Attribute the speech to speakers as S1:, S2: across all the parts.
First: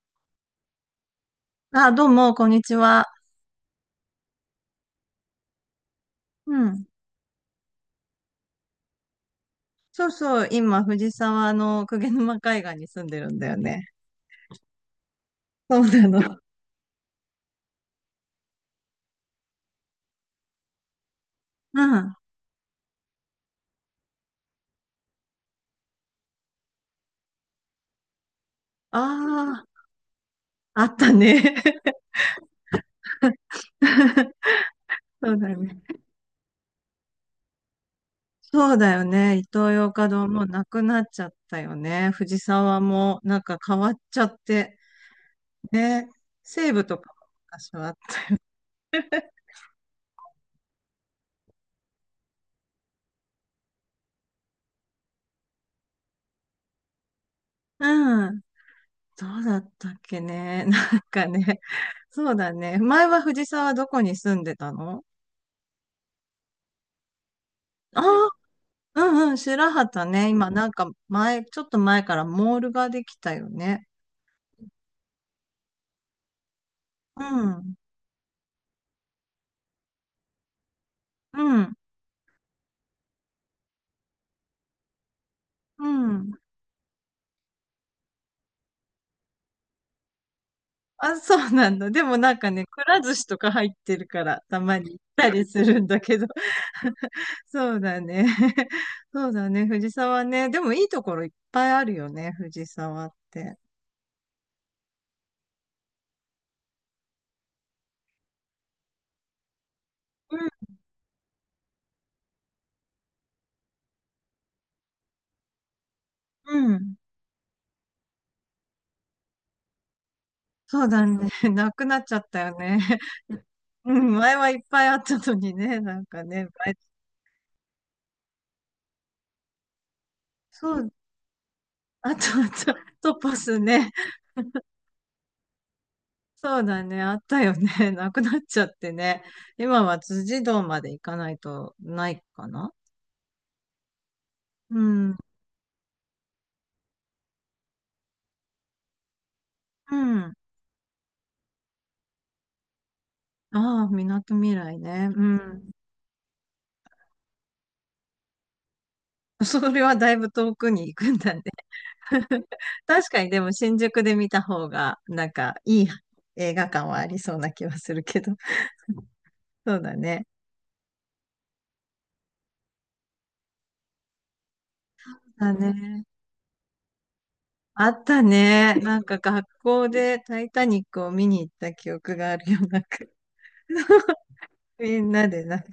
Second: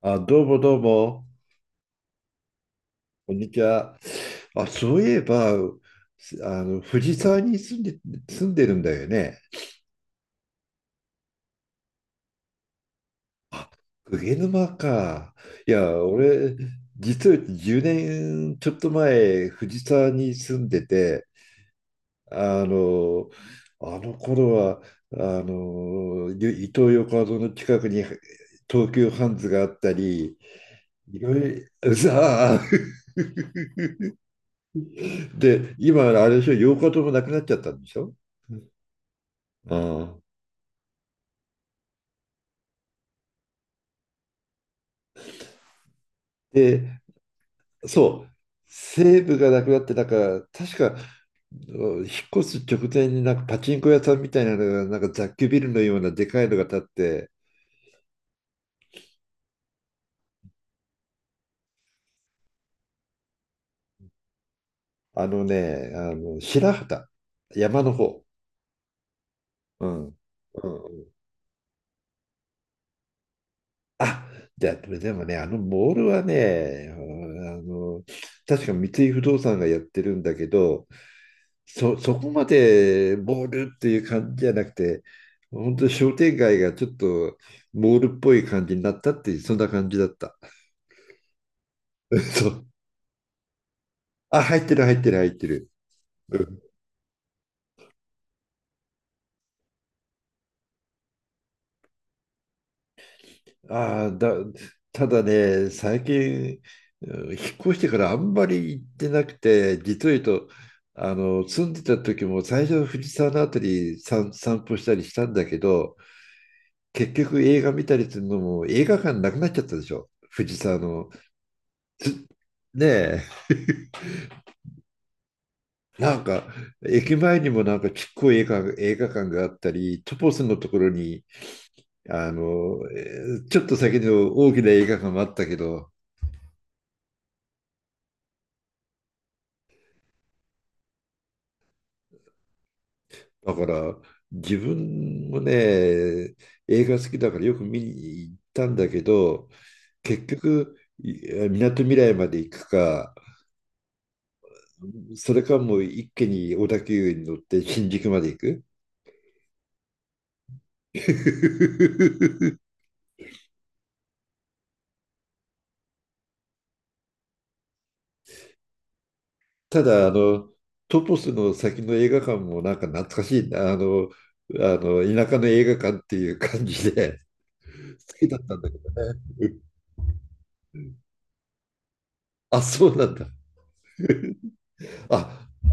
S1: あ、どうもどうも、
S2: あ、どうも、こんにちは。
S1: こんにちは。あ、そういえば、す
S2: う
S1: あの、
S2: ん。
S1: 藤沢に住んでるんだよね。
S2: そうそう、今、藤沢の鵠沼海岸に住んでるんだよ
S1: あ、
S2: ね。
S1: 鵠沼か。い
S2: そう
S1: や、
S2: なの。
S1: 俺、実は10年ちょっと前、藤沢に住んでて、
S2: うん。あ
S1: あの、あの頃は、伊東横浜の近くに東急ハンズが
S2: あ、
S1: あったり、
S2: あった
S1: いろ
S2: ね。
S1: いろ、さあ。
S2: そうだ
S1: で、
S2: ね。
S1: 今、あれでしょ、8日ともなくなっちゃったんでしょ？
S2: そうだよね。イトー
S1: あ
S2: ヨーカ
S1: あ。
S2: ドーもうなくなっちゃったよね。藤沢もなんか変わっちゃって。ね。西武と
S1: で、
S2: かも昔はあっ
S1: そう、西武がなくなって、なんか、確か、引っ越す直前になんかパチンコ屋さんみたいなのが、なんか雑居ビルのようなでかいのが建って。
S2: た。うん。どうだったっけね。なんかね。そうだね。前は藤沢どこに住んでたの？
S1: あのね、あの白畑、山の
S2: あ
S1: 方。
S2: あー、うんうん、白
S1: う
S2: 旗
S1: ん。
S2: ね。今
S1: う
S2: なんか
S1: ん。
S2: 前、ちょっと前からモールができたよね。
S1: あ、でもね、あのモールはね、あ
S2: うん、
S1: の、確か三井不動産がやってるんだけど、
S2: うん、
S1: そこまでモールっていう感じじゃなくて、本当
S2: う
S1: に商
S2: ん。
S1: 店街がちょっとモールっぽい感じになったっていう、そんな感じだった。
S2: あ、そうなんだ。でも なん
S1: そ
S2: かね、
S1: う。
S2: くら寿司とか入ってるから、
S1: あ、
S2: た
S1: 入って
S2: ま
S1: る
S2: に
S1: 入っ
S2: 行っ
S1: てる入っ
S2: たり
S1: て
S2: す
S1: る。
S2: るんだけど。
S1: うん。
S2: そうだね。そうだね、藤沢ね。でもいいところいっぱいあるよね、藤沢って。
S1: ああ、ただね、最近、うん、引っ越してからあんまり行ってなくて、実を言うと、
S2: う
S1: 住んでた時も最初藤沢のあたり散歩したりしたんだけど、
S2: ん、うん。
S1: 結局映画見たりするのも映画館なくなっちゃったでしょ。藤沢
S2: そうだ
S1: の。
S2: ね。なくなっちゃったよね。
S1: ね え。
S2: うん、前はいっぱいあったのにね、なん
S1: なん
S2: か
S1: か、
S2: ね。前
S1: 駅前にもなんかちっこい映画館があったり、トポスのとこ
S2: そ
S1: ろ
S2: う、
S1: に、
S2: あと、あと、トポス
S1: ちょっと
S2: ね。
S1: 先の大きな映画館もあったけど、
S2: そうだね、あったよね。なくなっちゃってね。今は辻堂まで行かないとないかな。
S1: だから、自
S2: うん。
S1: 分もね、映画好きだからよく見に行ったんだけど、
S2: う
S1: 結
S2: ん。
S1: 局、みなとみらいまで行くか、
S2: ああ、みなとみらいね。う
S1: それか
S2: ん。
S1: もう一気に小田急に乗って新宿まで行く。
S2: それはだいぶ遠くに行くんだね。確かにでも新宿で見た方が、なんかいい映画館はありそうな気はするけど。そ
S1: た
S2: うだ
S1: だ、
S2: ね。
S1: トトスの先の映画館もなんか懐かしいな、田舎の
S2: だ
S1: 映画館っ
S2: ね。
S1: ていう感じで
S2: あっ
S1: 好
S2: た
S1: きだったんだ
S2: ね。
S1: けど
S2: なんか
S1: ね。
S2: 学
S1: うん。
S2: 校でタイタニックを見に行った記憶があるよ。
S1: あ、
S2: なん
S1: そう
S2: か
S1: なんだ。
S2: みんなで
S1: あ、
S2: なんか、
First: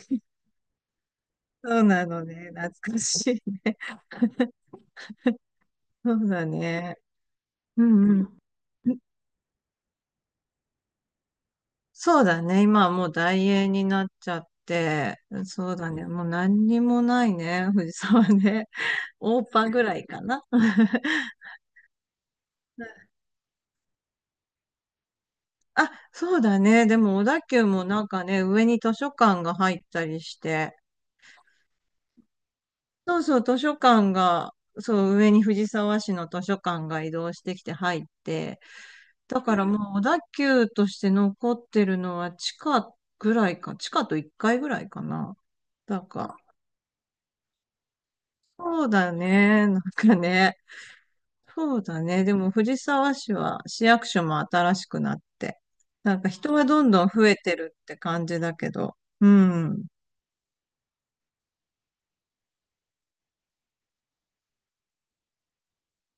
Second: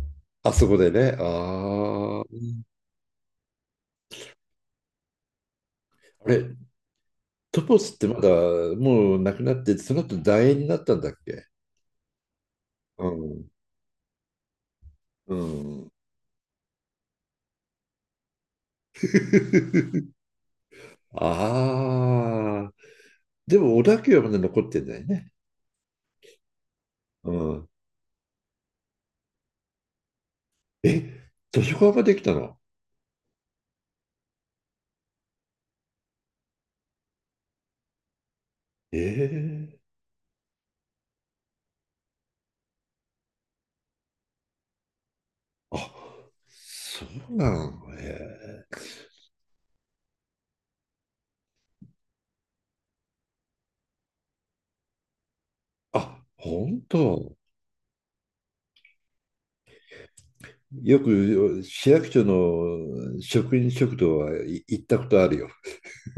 S1: あそこでね。
S2: そうな
S1: あ
S2: のね。
S1: あ。
S2: 懐かしいね。そう
S1: あれ、
S2: だね。
S1: トト
S2: う
S1: スって
S2: んうん。
S1: もうなくなって、その後楕円になったんだっけ？
S2: そうだね。今は
S1: う
S2: もう大
S1: ん。
S2: 英になっちゃって、
S1: う
S2: そう
S1: ん。
S2: だね。もう何にもないね。藤沢ね。オーパぐらい かな。
S1: ああ。でも、小田急はまだ残ってんだよね。
S2: あ、そうだね。でも小
S1: う
S2: 田急
S1: ん。
S2: もなんかね、上に図書館が入ったりして、
S1: え、図書館ができたの？
S2: そうそう、図書館が、そう、上に藤沢市の図書館が移動してきて入って、だから
S1: ええ、
S2: もう小田急として残ってるのは地下ぐらいか、地下と1階ぐらいかな。
S1: あ、
S2: だから、
S1: そうなのねえ。
S2: そうだね、なんかね、そうだね、でも藤沢市は市役所も新しくなって、なん
S1: あ、
S2: か人は
S1: 本
S2: どんどん増え
S1: 当。
S2: てるって感じだけど、うん。
S1: よく市役所の職員食堂、はい、行ったことあるよ。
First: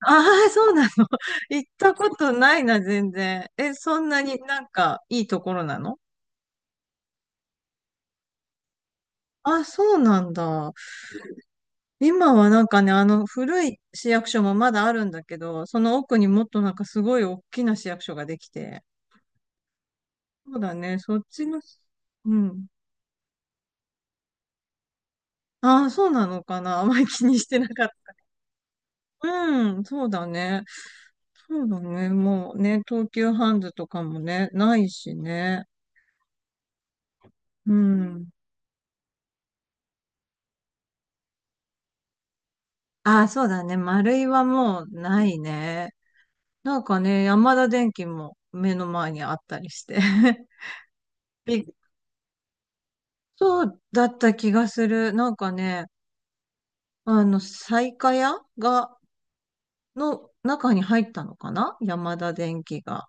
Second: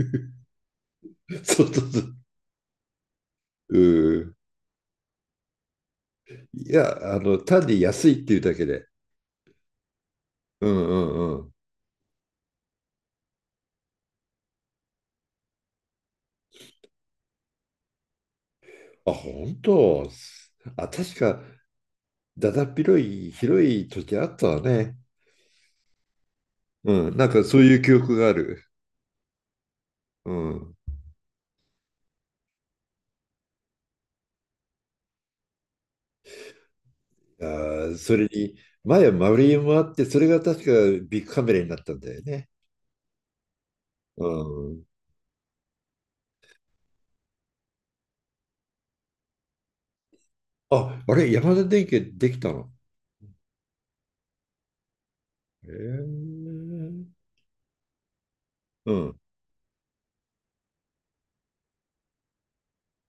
S2: ああ、そうなの。
S1: そ
S2: 行っ
S1: うそう
S2: た
S1: そ
S2: こ
S1: う。
S2: とないな、全然。え、
S1: う
S2: そんな
S1: ん。
S2: になんかいいところなの？
S1: いや、単に安いっていうだけで。
S2: あ、そうなん
S1: う
S2: だ。
S1: んうんうん。
S2: 今はなんかね、古い市役所もまだあるんだけど、その奥にもっとなんかすごい大きな市役所ができて。
S1: あ、本当。
S2: そうだ
S1: あ、
S2: ね、
S1: 確
S2: そっ
S1: か、
S2: ちの、う
S1: だだ
S2: ん。
S1: っ広い、広い時あったわね。
S2: ああ、そうなのかな。あまり
S1: うん。
S2: 気
S1: なん
S2: に
S1: か
S2: して
S1: そう
S2: な
S1: いう
S2: かっ
S1: 記憶がある。
S2: た。うん、そうだ
S1: う
S2: ね。
S1: ん。
S2: そうだね。もうね、東急ハンズとかもね、ないしね。
S1: あ
S2: う
S1: ー、それ
S2: ん。
S1: に、前は丸いもあって、それが確かビッグカメラになったんだよね。
S2: ああ、そうだね。丸
S1: う
S2: いはも
S1: ん。
S2: うないね。なんかね、山田電機も目の前にあったりして。
S1: あ、あれ、山田
S2: び
S1: 電機できたの？
S2: そうだった気がする。なんか
S1: へ
S2: ね、
S1: え。
S2: 西華屋
S1: う
S2: が、
S1: ん。
S2: の中に入ったのかな山田電機が。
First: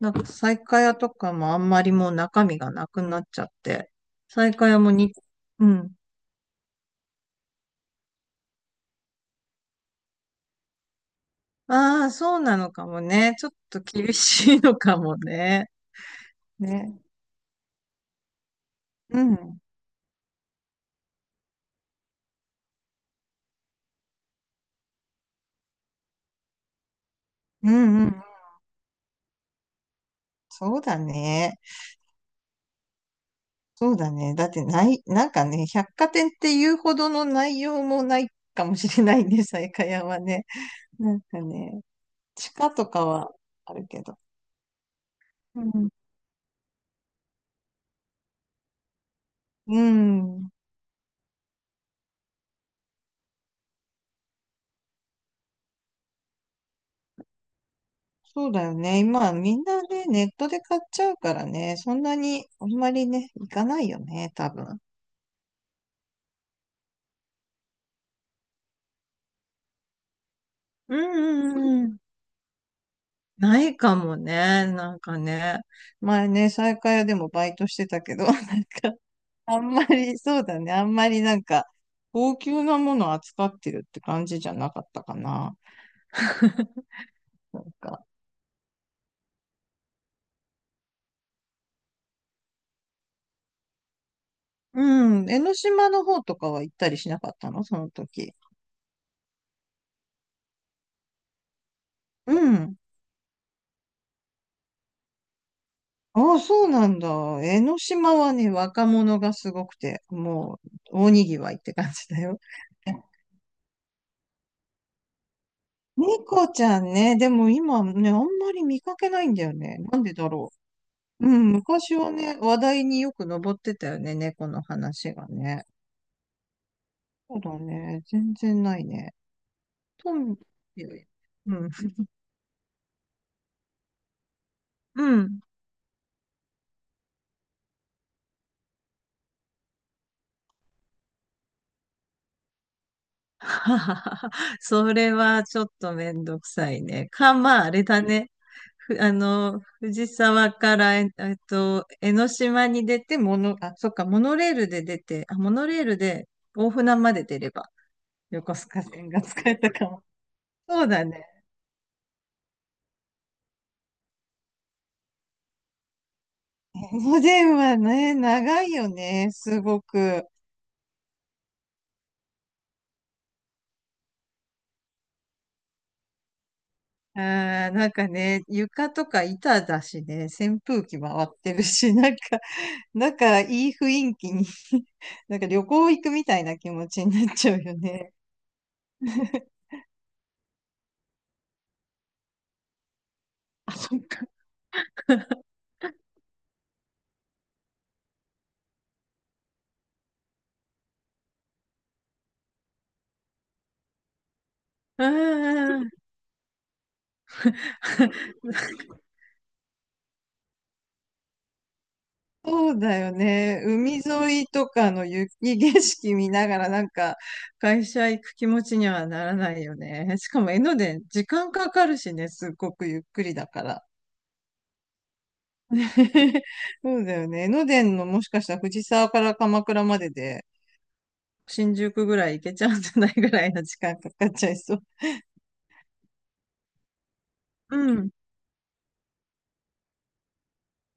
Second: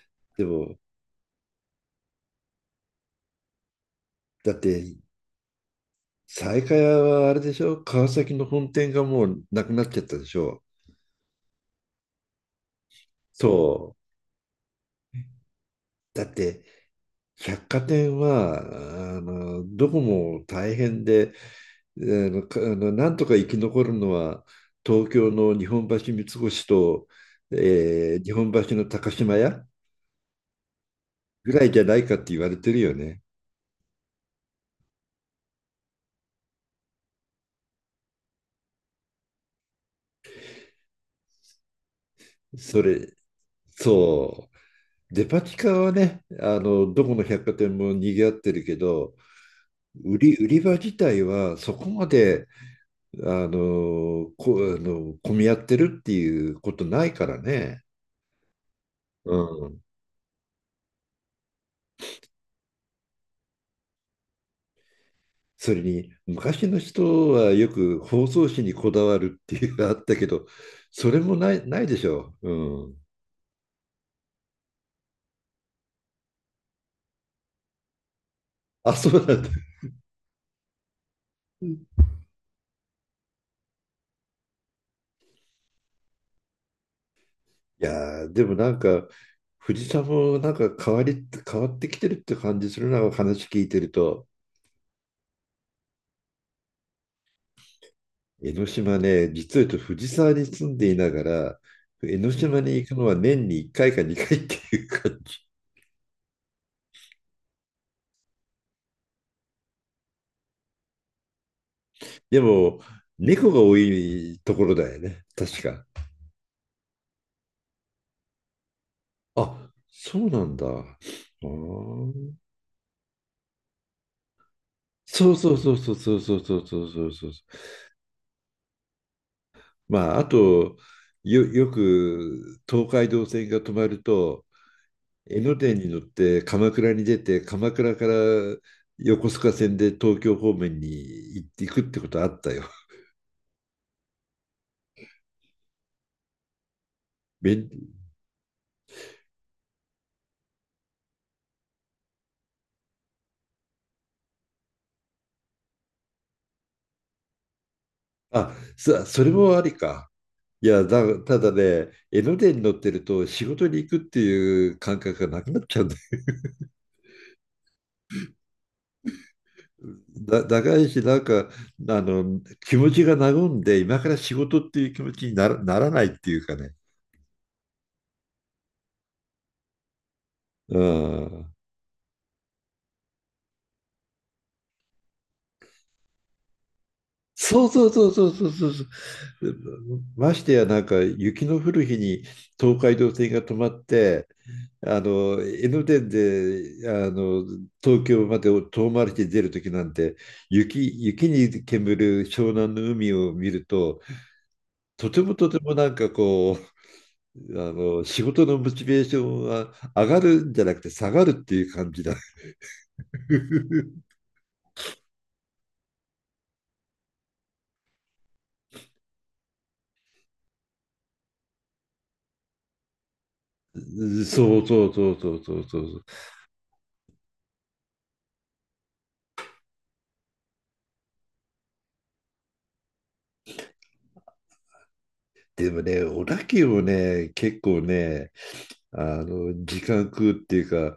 S2: なんか
S1: で
S2: 西
S1: も、
S2: 華屋とかもあんまりもう中身がなくなっちゃって。西
S1: だっ
S2: 華屋も
S1: て、
S2: に、うん。
S1: 西海屋はあれでしょ、川崎の本店がもうなくなっちゃったでしょ？
S2: ああ、そうなのかもね。ちょっと
S1: そ
S2: 厳しいのかも
S1: う。
S2: ね。
S1: だって、
S2: ね。
S1: 百貨店は、
S2: うん。
S1: どこも大変で、あの、かあの、なんとか生き残るのは、東京の日本橋三越と、
S2: うんうん。
S1: 日本橋の高島屋
S2: そうだ
S1: ぐ
S2: ね。
S1: らいじゃないかって言われてるよね。
S2: そうだね。だってない、なんかね、百貨店っていうほどの内容もないかもしれないね、西下屋はね。なんかね、地下
S1: そ
S2: とか
S1: れ、
S2: はあるけど。
S1: そう。デパ地
S2: う
S1: 下
S2: ん。
S1: はね、どこの百貨店も賑わってるけど、
S2: う
S1: 売
S2: ん。
S1: り場自体はそこまで、あの、こ、あの、混み合ってるっていうことないからね。
S2: そうだよね。今、
S1: う
S2: みん
S1: ん。
S2: なね、ネットで買っちゃうからね、そんなに、あんまりね、行かないよね、多分。
S1: それに、昔の人はよく包装紙にこだわるっていうのがあったけど、
S2: うん
S1: それも
S2: う
S1: な
S2: ん
S1: い
S2: う
S1: で
S2: ん。
S1: しょう。うん。
S2: ないかもね。なんかね。前ね、西下屋でもバイトしてたけど、なん
S1: あ、
S2: か、
S1: そうなんだ。
S2: あんまり、そうだね。あんまりなんか、
S1: い
S2: 高級なものを扱ってるって感じじゃなかったかな。なんか、
S1: やーでもなんか、藤さんもなんか変わってきてるって感じするな、話聞いてると。
S2: うん。江ノ島の方とかは行ったりしなかったのその時。
S1: 江ノ島ね、実は言うと藤沢に住んでいながら、江ノ
S2: う
S1: 島に
S2: ん。
S1: 行くのは年に1回か2回っていう感じ。
S2: ああ、そうなんだ。江ノ島はね、若者がすごくて、もう、大にぎわいって感じだ
S1: で
S2: よ。
S1: も、猫が多いところだよね、確か。
S2: 猫ちゃんね、でも今ね、あんまり見かけないんだよ
S1: あ、
S2: ね。なんで
S1: そう
S2: だ
S1: な
S2: ろ
S1: んだ。
S2: う。う
S1: あ
S2: ん、昔は
S1: ー、
S2: ね、話題によく上ってたよね、猫の話が
S1: そうそう
S2: ね。
S1: そうそうそうそうそうそうそうそう。
S2: そうだね、全然ないね。ト
S1: まあ、あ
S2: ンビっ
S1: と、
S2: ていう、うん。
S1: よく東海道線が止まると、
S2: う
S1: 江
S2: ん。
S1: ノ電に乗って鎌倉に出て、鎌倉から横須賀線で東京方面に行っていくってことあったよ。
S2: それはちょっとめんどくさいね。まあ、あれ
S1: 便
S2: だね。ふ、あの、藤沢から、江ノ島に出て、あ、そっか、モノレールで出て、あ、モノレールで大船まで出れば、横
S1: あ、
S2: 須賀線が
S1: それ
S2: 使
S1: も
S2: え
S1: あ
S2: た
S1: り
S2: かも。
S1: か。い
S2: そ
S1: や、
S2: うだね。
S1: ただね、江ノ電に乗ってると仕事に行くっていう感覚がなくなっちゃうんだよ。
S2: おでんはね、長いよね、すご く。
S1: 長いし、なんか、あの、気持ちが和んで、今から仕事っていう気持ちにならないっていうかね。
S2: あー、なんかね、床とか板だしね、扇
S1: う
S2: 風機回っ
S1: ん。
S2: てるし、なんかだからいい雰囲気に なんか旅行行くみたいな気持ちになっちゃう
S1: そう
S2: よ
S1: そうそ
S2: ね。
S1: うそうそうそうそう。ましてやなんか雪の降る日に東海道線が止ま
S2: あ、
S1: っ
S2: そっか。
S1: て、あの江ノ電で東京まで遠回りして出る時なんて、雪に煙る湘南の海を見ると、
S2: う
S1: と
S2: ん
S1: てもとて
S2: う
S1: も
S2: んう
S1: な
S2: ん。
S1: んかこう仕 事のモチベーションは上がるんじゃなくて下がるっていう感じだ。
S2: そうだよね。海沿いとかの雪景色見ながらなんか会社行く気持ちにはならないよね。しかも江ノ電、時間かかるしね、すっごくゆっくりだから。
S1: そうそうそうそうそうそう。
S2: そうだよね。江ノ電のもしかしたら藤沢から鎌倉までで新宿ぐらい行けちゃうんじゃないぐらいの時間かかっちゃいそう。
S1: でもね、小田急もね、結
S2: う
S1: 構
S2: ん。
S1: ね、時間食うっていうか、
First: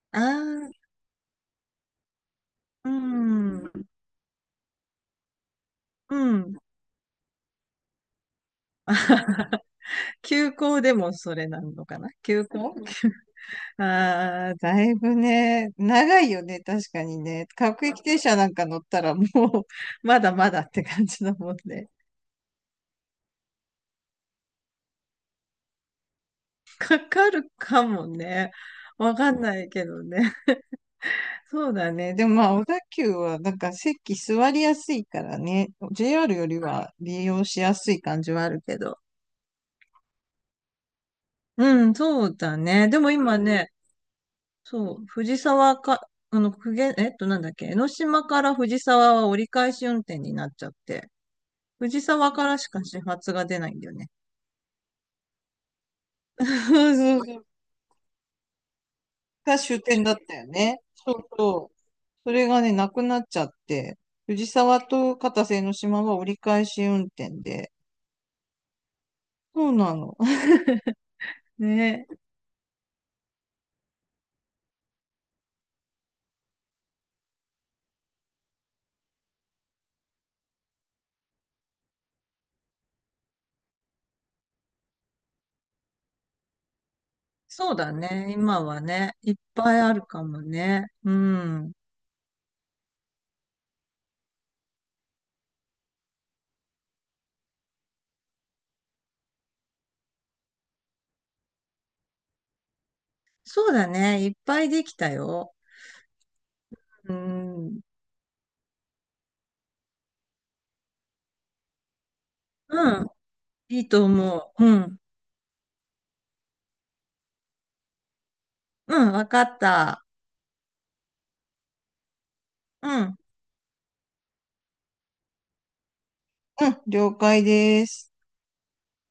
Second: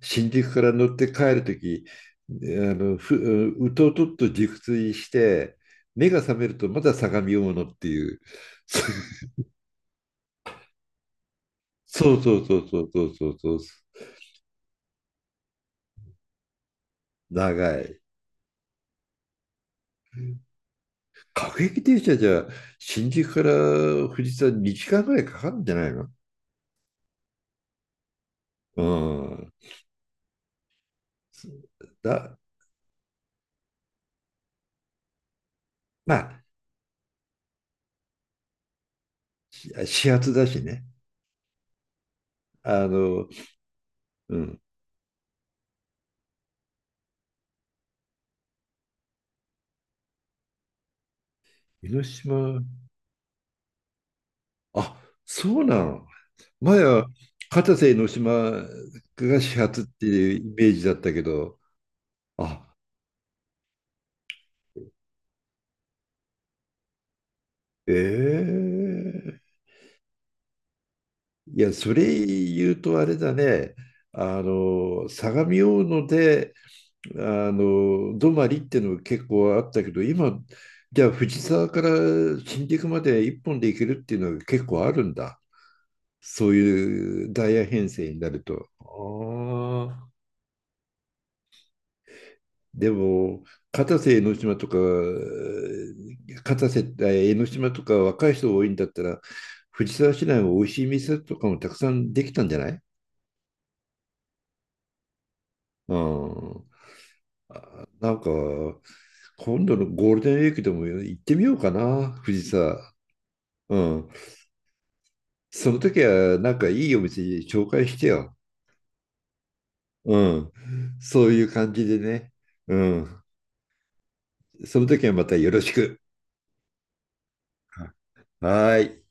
S1: 新宿から
S2: ああ
S1: 乗って帰るとき、あ
S2: う
S1: の、ふ、
S2: ん、
S1: うとうとっと熟睡して、目
S2: う
S1: が覚める
S2: ん。
S1: とまだ相模大野っていう。
S2: 休校でもそれなのかな
S1: そうそう
S2: 休
S1: そう
S2: 校。
S1: そうそうそうそう、
S2: ああー、だいぶね、長いよね、確かにね。
S1: 長
S2: 各
S1: い。
S2: 駅停車なんか乗ったらもう、まだまだって感じだもん
S1: 各駅
S2: ね。
S1: 停車じゃ、新宿から富士山2時間ぐらいかかるんじゃないの？
S2: かかるかもね。
S1: う
S2: わかん
S1: ん。
S2: ないけどね。そうだね。でも
S1: だ、
S2: まあ、小田急はなんか席座りやすいからね。
S1: ま
S2: JR よりは利用しやすい感じはあるけど。
S1: あ、始発だしね。
S2: うん、そうだ
S1: あ
S2: ね。でも
S1: の、
S2: 今ね、
S1: うん。
S2: そう、藤沢か、あの、くげ、えっと、なんだっけ、江ノ島から藤沢は折り返し運転になっちゃって、
S1: 江
S2: 藤
S1: ノ
S2: 沢から
S1: 島、
S2: しか始発が出ないんだよね。
S1: あ、そうなの。
S2: そ
S1: 前
S2: う
S1: は
S2: そうそう。
S1: 片瀬の島が
S2: が
S1: 始
S2: 終
S1: 発っ
S2: 点
S1: て
S2: だった
S1: いう
S2: よ
S1: イメー
S2: ね。
S1: ジだっ
S2: そ
S1: たけ
S2: う
S1: ど、
S2: そう。それがね、
S1: あ、
S2: なくなっちゃって、藤沢と片瀬江ノ島は折り返し運転で。
S1: ええ、
S2: そうなの。
S1: いや、それ
S2: ね、
S1: 言うとあれだね、相模大野で、泊まりっていうのが結構あったけど、今、じゃあ藤沢から新宿まで一本で行けるっていうのが結構あるんだ。そういうダイヤ
S2: そう
S1: 編
S2: だ
S1: 成にな
S2: ね、
S1: る
S2: 今
S1: と。
S2: はね、いっぱい
S1: あ
S2: ある
S1: あ。
S2: かもね。うん。
S1: でも、片瀬江ノ島とか、片瀬、え江ノ島とか若い人多いんだったら、藤沢市内も美味しい店とかもたくさんできたんじゃない？
S2: そうだね、いっぱいできたよ。
S1: うん。
S2: うん。
S1: なんか、今度のゴールデンウィークでも行ってみようかな、藤
S2: う
S1: 沢。
S2: ん。
S1: う
S2: いいと
S1: ん。
S2: 思う。うん。
S1: その時は、なんかいいお店紹介してよ。
S2: うん、わかった。
S1: うん。そういう感じでね。う
S2: うん。
S1: ん。その時はまたよろしく。
S2: うん、了解です。
S1: はーい。